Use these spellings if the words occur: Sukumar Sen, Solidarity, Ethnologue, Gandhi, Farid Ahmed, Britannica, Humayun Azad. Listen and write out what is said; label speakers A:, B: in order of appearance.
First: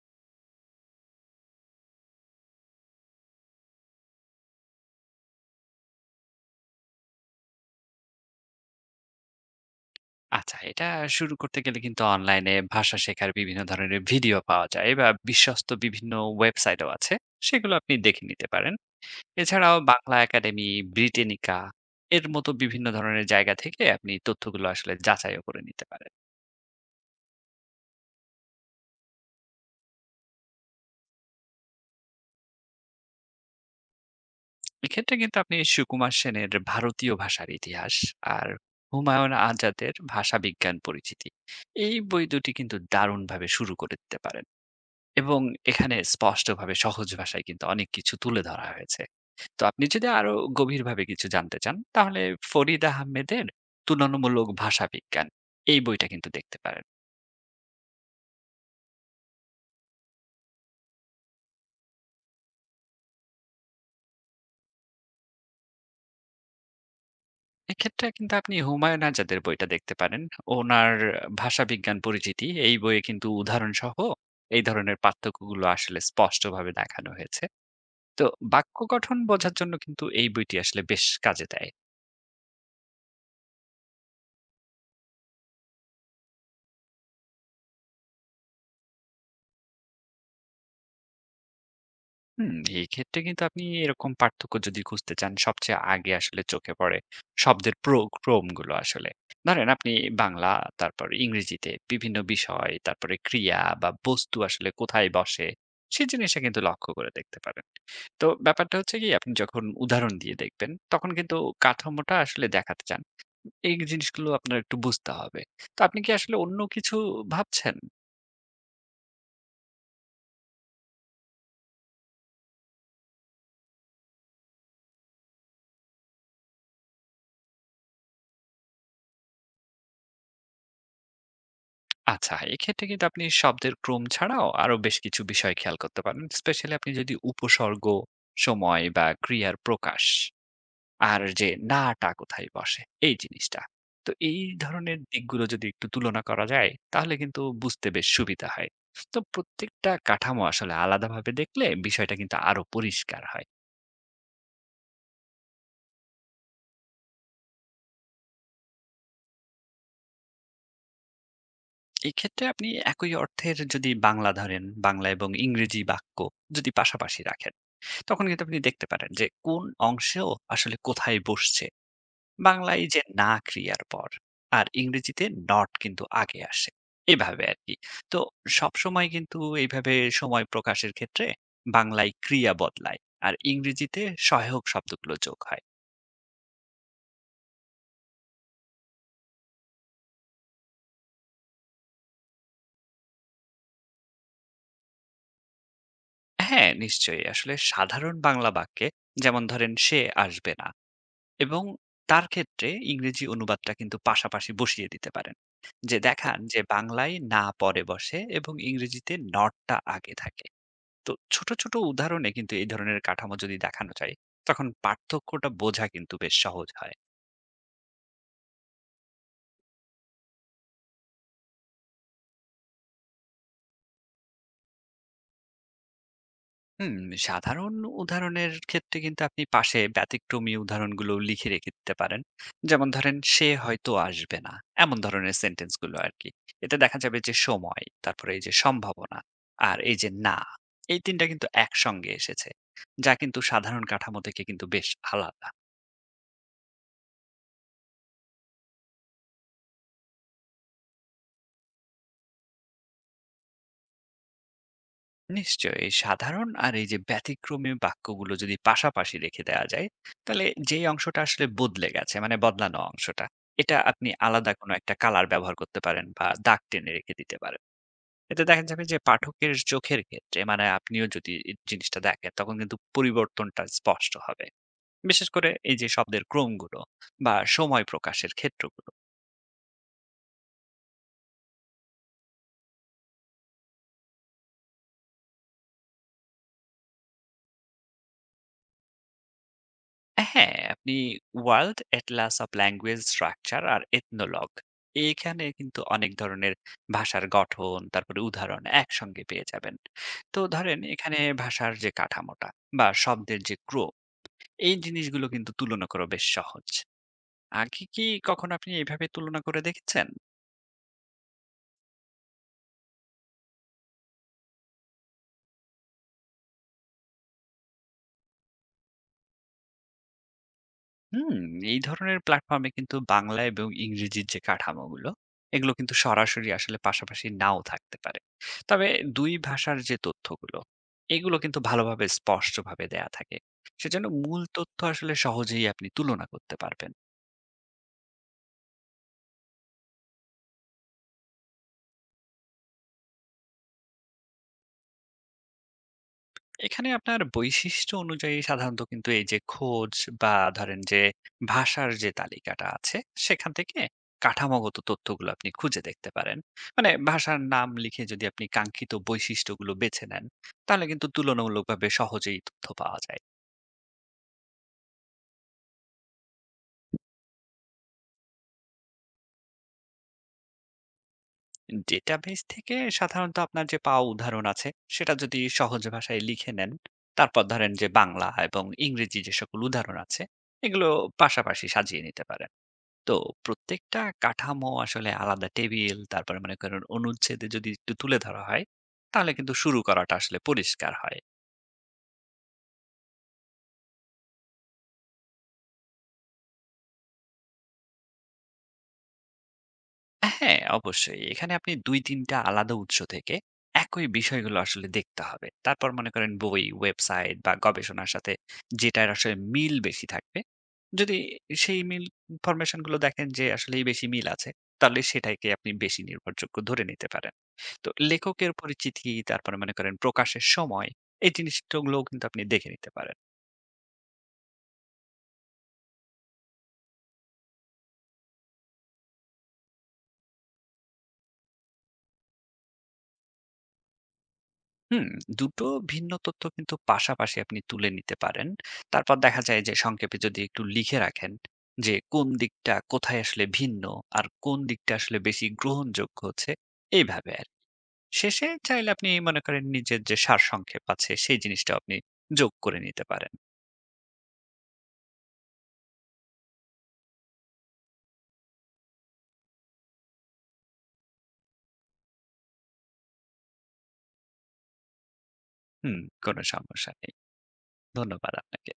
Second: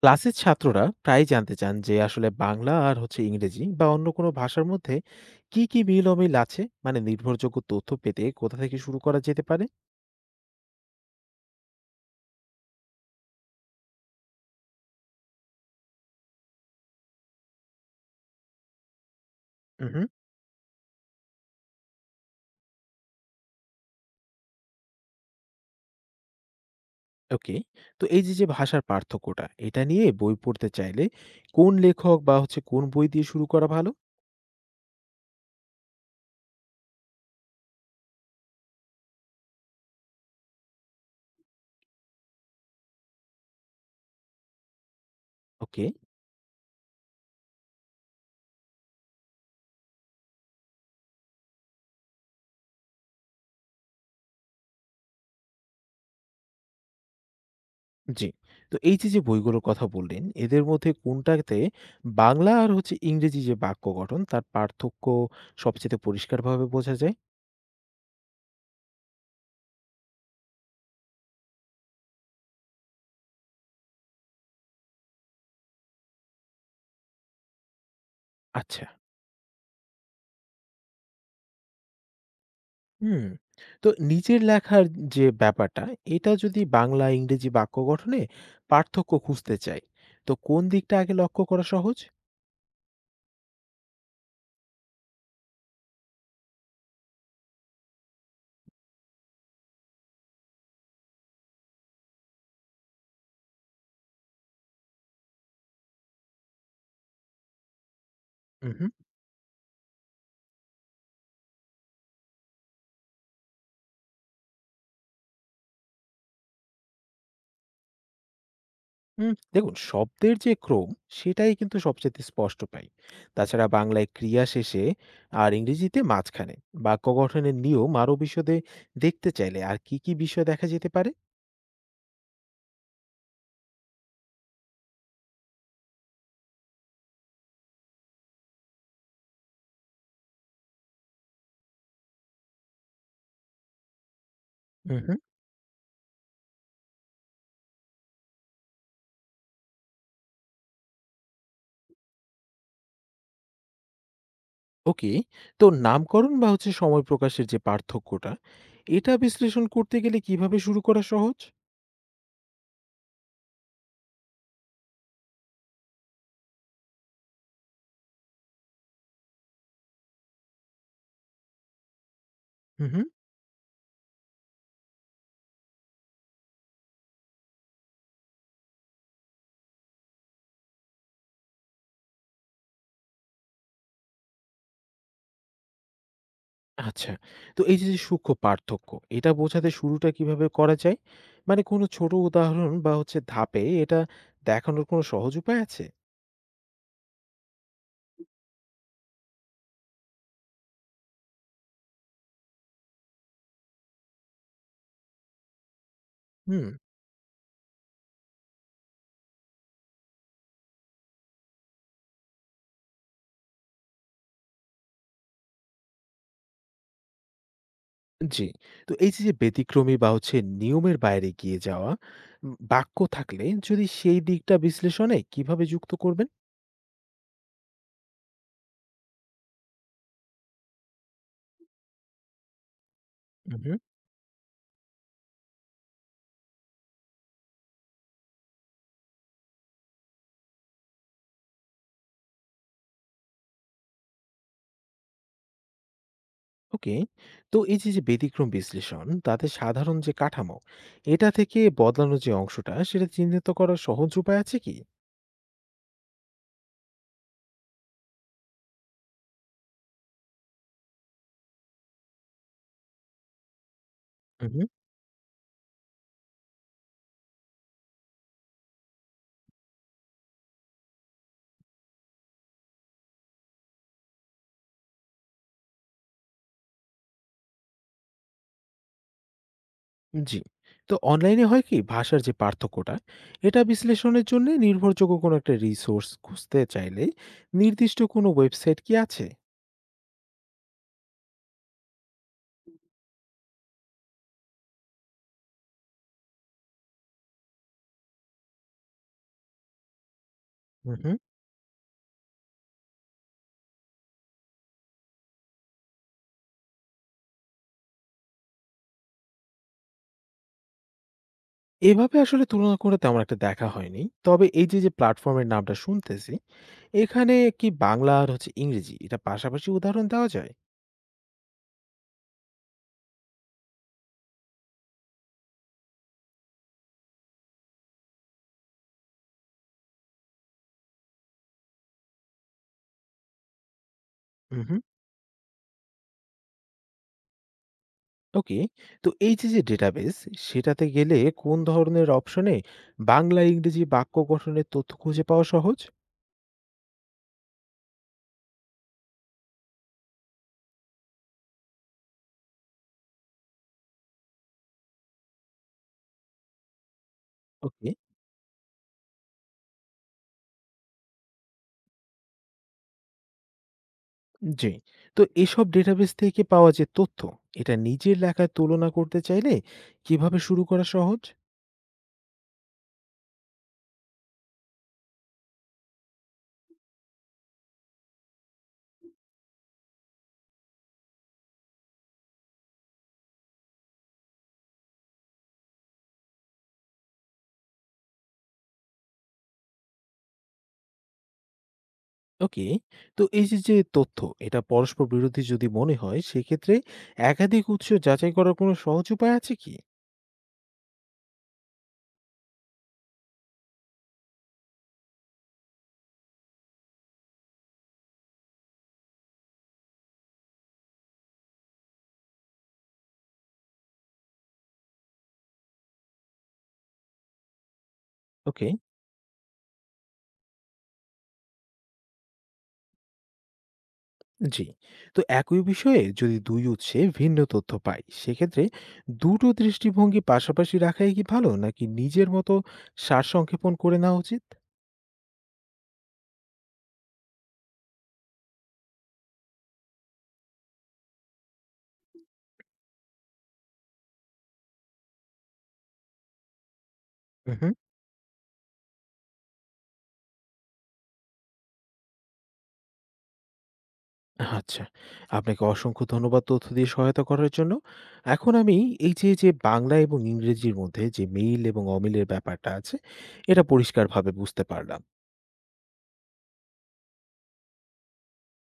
A: ক্লাসের ছাত্ররা প্রায়ই জানতে চান যে আসলে বাংলা আর ইংরেজি বা অন্য কোনো ভাষার মধ্যে কি কি মিল অমিল আছে, মানে নির্ভরযোগ্য তথ্য পেতে কোথা থেকে শুরু করা যেতে পারে?
B: আচ্ছা, এটা শুরু করতে গেলে কিন্তু অনলাইনে ভাষা শেখার বিভিন্ন ধরনের ভিডিও পাওয়া যায় বা বিশ্বস্ত বিভিন্ন ওয়েবসাইটও আছে। সেগুলো আপনি দেখে নিতে পারেন। এছাড়াও
A: হুম।
B: বাংলা একাডেমি, ব্রিটেনিকা এর মতো বিভিন্ন ধরনের জায়গা থেকে আপনি তথ্যগুলো আসলে যাচাইও করে নিতে পারেন।
A: ওকে। তো এই যে যে ভাষার পার্থক্যটা, এটা নিয়ে বই পড়তে চাইলে কোন লেখক বা কোন বই দিয়ে শুরু করা ভালো?
B: এক্ষেত্রে কিন্তু আপনি সুকুমার সেনের ভারতীয় ভাষার ইতিহাস আর হুমায়ুন আজাদের ভাষাবিজ্ঞান পরিচিতি। এই বই দুটি কিন্তু দারুণভাবে শুরু করে দিতে পারেন। এবং
A: ওকে।
B: এখানে স্পষ্টভাবে সহজ ভাষায় কিন্তু অনেক কিছু তুলে ধরা হয়েছে। তো আপনি যদি আরো গভীরভাবে কিছু জানতে চান, তাহলে ফরিদ আহমেদের 'তুলনামূলক ভাষাবিজ্ঞান' এই বইটা কিন্তু দেখতে পারেন।
A: জি। তো এই যে যে বইগুলোর কথা বললেন, এদের মধ্যে কোনটাতে বাংলা আর ইংরেজি যে বাক্য গঠন, তার পার্থক্য সবচেয়ে পরিষ্কারভাবে বোঝা যায়?
B: এক্ষেত্রে কিন্তু আপনি হুমায়ুন আজাদের বইটা দেখতে পারেন। ওনার 'ভাষাবিজ্ঞান পরিচিতি' এই বইয়ে কিন্তু উদাহরণসহ এই ধরনের পার্থক্যগুলো আসলে স্পষ্টভাবে দেখানো হয়েছে। তো বাক্য
A: আচ্ছা।
B: গঠন বোঝার জন্য কিন্তু এই বইটি আসলে বেশ কাজে দেয়।
A: হুম। তো নিজের লেখার যে ব্যাপারটা, এটা যদি বাংলা, ইংরেজি বাক্য গঠনে পার্থক্য খুঁজতে চাই, তো কোন দিকটা আগে লক্ষ্য করা সহজ?
B: হুম, এক্ষেত্রে কিন্তু আপনি এরকম পার্থক্য যদি খুঁজতে চান সবচেয়ে আগে আসলে চোখে পড়ে শব্দের ক্রমগুলো আসলে। ধরেন আপনি বাংলা, তারপর ইংরেজিতে বিভিন্ন বিষয়, তারপরে ক্রিয়া বা বস্তু আসলে কোথায় বসে, সেই জিনিসটা কিন্তু লক্ষ্য করে দেখতে পারেন। তো
A: হুম।
B: ব্যাপারটা
A: হুম,
B: হচ্ছে কি আপনি যখন উদাহরণ দিয়ে দেখবেন, তখন কিন্তু কাঠামোটা আসলে দেখাতে চান। এই জিনিসগুলো আপনার একটু বুঝতে হবে। তো আপনি কি আসলে অন্য কিছু ভাবছেন?
A: হুম দেখুন, শব্দের যে ক্রম, সেটাই কিন্তু সবচাইতে স্পষ্ট পাই। তাছাড়া বাংলায় ক্রিয়া শেষে আর ইংরেজিতে মাঝখানে। বাক্য গঠনের নিয়ম আরো বিশদে দেখতে চাইলে আর কি, কি বিষয় দেখা যেতে পারে?
B: আচ্ছা, এক্ষেত্রে কিন্তু আপনি শব্দের ক্রম ছাড়াও আরো বেশ কিছু বিষয় খেয়াল করতে পারেন। স্পেশালি আপনি যদি উপসর্গ, সময় বা ক্রিয়ার প্রকাশ আর যে নাটা কোথায় বসে এই জিনিসটা। তো এই
A: হুম।
B: ধরনের
A: হুম।
B: দিকগুলো যদি একটু তুলনা করা যায় তাহলে কিন্তু বুঝতে বেশ সুবিধা হয়। তো প্রত্যেকটা কাঠামো আসলে আলাদাভাবে দেখলে বিষয়টা কিন্তু আরো পরিষ্কার হয়।
A: ওকে। তো নামকরণ বা সময় প্রকাশের যে পার্থক্যটা, এটা বিশ্লেষণ করতে গেলে কিভাবে শুরু করা সহজ?
B: এক্ষেত্রে আপনি একই অর্থের যদি বাংলা ধরেন, বাংলা এবং ইংরেজি বাক্য যদি পাশাপাশি রাখেন তখন কিন্তু আপনি দেখতে পারেন যে কোন অংশেও আসলে কোথায় বসছে। বাংলায়
A: হুম,
B: যে
A: হুম।
B: না ক্রিয়ার পর আর ইংরেজিতে not কিন্তু আগে আসে। এভাবে আরকি। তো সবসময় কিন্তু এইভাবে সময় প্রকাশের ক্ষেত্রে বাংলায় ক্রিয়া বদলায় আর ইংরেজিতে সহায়ক শব্দগুলো যোগ হয়।
A: আচ্ছা। তো এই যে, যে সূক্ষ্ম পার্থক্য, এটা বোঝাতে শুরুটা কিভাবে করা যায়? মানে কোনো ছোট উদাহরণ বা ধাপে এটা দেখানোর কোনো সহজ উপায় আছে?
B: হ্যাঁ, নিশ্চয়ই আসলে সাধারণ বাংলা বাক্যে যেমন ধরেন সে আসবে না। এবং তার ক্ষেত্রে ইংরেজি অনুবাদটা কিন্তু পাশাপাশি বসিয়ে দিতে পারেন। যে দেখান যে
A: হুম।
B: বাংলায় না পরে বসে এবং ইংরেজিতে not টা আগে থাকে। তো ছোট, ছোট উদাহরণে কিন্তু এই ধরনের কাঠামো যদি দেখানো যায়, তখন পার্থক্যটা বোঝা কিন্তু বেশ সহজ হয়।
A: জি। তো এই যে, যে ব্যতিক্রমী বা নিয়মের বাইরে গিয়ে যাওয়া বাক্য থাকলে, যদি সেই দিকটা বিশ্লেষণে কিভাবে যুক্ত করবেন?
B: হুম, সাধারণ উদাহরণের ক্ষেত্রে কিন্তু আপনি পাশে ব্যতিক্রমী উদাহরণগুলো লিখে রেখে দিতে পারেন। যেমন ধরেন, "সে
A: উহু।
B: হয়তো আসবে না।" এমন ধরনের সেন্টেন্সগুলো আরকি। এতে দেখা যাবে যে সময়, তারপরে এই যে সম্ভাবনা, আর এই যে না, এই ৩ টা কিন্তু একসঙ্গে এসেছে। যা কিন্তু সাধারণ কাঠামো থেকে কিন্তু বেশ আলাদা।
A: ওকে। তো এই যে, যে ব্যতিক্রম বিশ্লেষণ, তাতে সাধারণ যে কাঠামো, এটা থেকে বদলানোর যে অংশটা সেটা চিহ্নিত করার সহজ উপায় আছে কি?
B: নিশ্চয়ই সাধারণ আর এই যে ব্যতিক্রমী বাক্যগুলো যদি পাশাপাশি রেখে দেওয়া যায় তাহলে যেই অংশটা আসলে বদলে গেছে মানে বদলানো অংশটা এটা আপনি আলাদা কোনো একটা কালার ব্যবহার করতে পারেন বা দাগ টেনে রেখে দিতে পারেন। এতে দেখা যাবে যে পাঠকের চোখের ক্ষেত্রে মানে আপনিও যদি এই জিনিসটা দেখেন তখন কিন্তু পরিবর্তনটা স্পষ্ট হবে বিশেষ করে এই যে শব্দের ক্রমগুলো বা সময় প্রকাশের ক্ষেত্রগুলো।
A: জি। তো অনলাইনে হয় কি ভাষার যে পার্থক্যটা, এটা বিশ্লেষণের জন্যে নির্ভরযোগ্য কোনো একটা রিসোর্স খুঁজতে চাইলে নির্দিষ্ট কোনো ওয়েবসাইট কি আছে?
B: হ্যাঁ, আপনি world atlas of language structure আর এথনোলগ এখানে কিন্তু অনেক ধরনের ভাষার গঠন তারপরে উদাহরণ একসঙ্গে পেয়ে যাবেন। তো ধরেন
A: হুম, হুম।
B: এখানে ভাষার যে কাঠামোটা বা শব্দের যে ক্রম এই জিনিসগুলো কিন্তু তুলনা করা বেশ সহজ। আগে কি কখনো আপনি এইভাবে তুলনা করে দেখেছেন?
A: এভাবে আসলে তুলনা করে তেমন একটা দেখা হয়নি। তবে এই যে, যে প্ল্যাটফর্মের নামটা শুনতেছি, এখানে কি বাংলা আর ইংরেজি এটা পাশাপাশি উদাহরণ দেওয়া যায়?
B: হুম, এই ধরনের প্ল্যাটফর্মে কিন্তু বাংলা এবং ইংরেজির যে কাঠামোগুলো এগুলো কিন্তু সরাসরি আসলে পাশাপাশি নাও থাকতে পারে। তবে দুই ভাষার যে তথ্যগুলো এগুলো কিন্তু ভালোভাবে স্পষ্টভাবে দেয়া থাকে, সেজন্য মূল
A: হুম,
B: তথ্য
A: হুম।
B: আসলে সহজেই আপনি তুলনা করতে পারবেন।
A: ওকে। তো এই যে, যে ডেটাবেস, সেটাতে গেলে কোন ধরনের অপশনে বাংলা, ইংরেজি বাক্য গঠনের তথ্য খুঁজে পাওয়া সহজ?
B: এখানে আপনার বৈশিষ্ট্য অনুযায়ী সাধারণত কিন্তু এই যে খোঁজ বা ধরেন যে ভাষার যে তালিকাটা আছে সেখান থেকে কাঠামোগত তথ্যগুলো আপনি খুঁজে দেখতে পারেন। মানে ভাষার নাম
A: ওকে।
B: লিখে যদি আপনি কাঙ্ক্ষিত বৈশিষ্ট্যগুলো বেছে নেন তাহলে কিন্তু তুলনামূলকভাবে সহজেই তথ্য পাওয়া যায়।
A: জি। তো এসব ডেটাবেস থেকে পাওয়া যে তথ্য, এটা নিজের লেখায় তুলনা করতে চাইলে কিভাবে শুরু করা সহজ?
B: ডেটাবেস থেকে সাধারণত আপনার যে পাওয়া উদাহরণ আছে সেটা যদি সহজ ভাষায় লিখে নেন, তারপর ধরেন যে বাংলা এবং ইংরেজি যে সকল উদাহরণ আছে এগুলো পাশাপাশি সাজিয়ে নিতে পারেন। তো প্রত্যেকটা কাঠামো আসলে আলাদা টেবিল তারপরে মনে করেন অনুচ্ছেদে যদি একটু তুলে ধরা হয় তাহলে কিন্তু শুরু করাটা আসলে পরিষ্কার হয়।
A: ওকে। তো এই যে, যে তথ্য, এটা পরস্পর বিরোধী যদি মনে হয়, সেক্ষেত্রে একাধিক উৎস যাচাই করার কোনো সহজ উপায় আছে কি?
B: হ্যাঁ, অবশ্যই। এখানে আপনি ২-৩ টা আলাদা উৎস থেকে একই বিষয়গুলো আসলে দেখতে হবে। তারপর মনে করেন বই, ওয়েবসাইট বা গবেষণার সাথে যেটার আসলে মিল বেশি থাকবে, যদি সেই মিল ইনফরমেশন গুলো দেখেন যে আসলেই বেশি মিল আছে, তাহলে সেটাকে আপনি বেশি নির্ভরযোগ্য ধরে নিতে পারেন। তো লেখকের
A: ওকে,
B: পরিচিতি, তারপরে মনে করেন প্রকাশের সময়, এই জিনিসগুলোও কিন্তু আপনি দেখে নিতে পারেন।
A: জি। তো একই বিষয়ে যদি ২ উৎসে ভিন্ন তথ্য পাই, সেক্ষেত্রে দুটো দৃষ্টিভঙ্গি পাশাপাশি রাখাই কি ভালো? নাকি নিজের মতো সারসংক্ষেপণ করে নেওয়া উচিত?
B: হুম, দুটো ভিন্ন তথ্য কিন্তু পাশাপাশি আপনি তুলে নিতে পারেন। তারপর দেখা যায় যে সংক্ষেপে যদি একটু লিখে রাখেন যে কোন দিকটা কোথায় আসলে ভিন্ন আর কোন দিকটা আসলে বেশি গ্রহণযোগ্য হচ্ছে এইভাবে আর।
A: উহু।
B: শেষে চাইলে আপনি মনে করেন নিজের যে সারসংক্ষেপ আছে সেই জিনিসটাও আপনি যোগ করে নিতে পারেন।
A: আচ্ছা। আপনাকে অসংখ্য ধন্যবাদ তথ্য দিয়ে সহায়তা করার জন্য। এখন আমি এই যে, যে বাংলা এবং ইংরেজির মধ্যে যে মিল এবং অমিলের ব্যাপারটা আছে, এটা পরিষ্কারভাবে বুঝতে পারলাম।
B: হুম, কোনো সমস্যা নেই। ধন্যবাদ আপনাকে।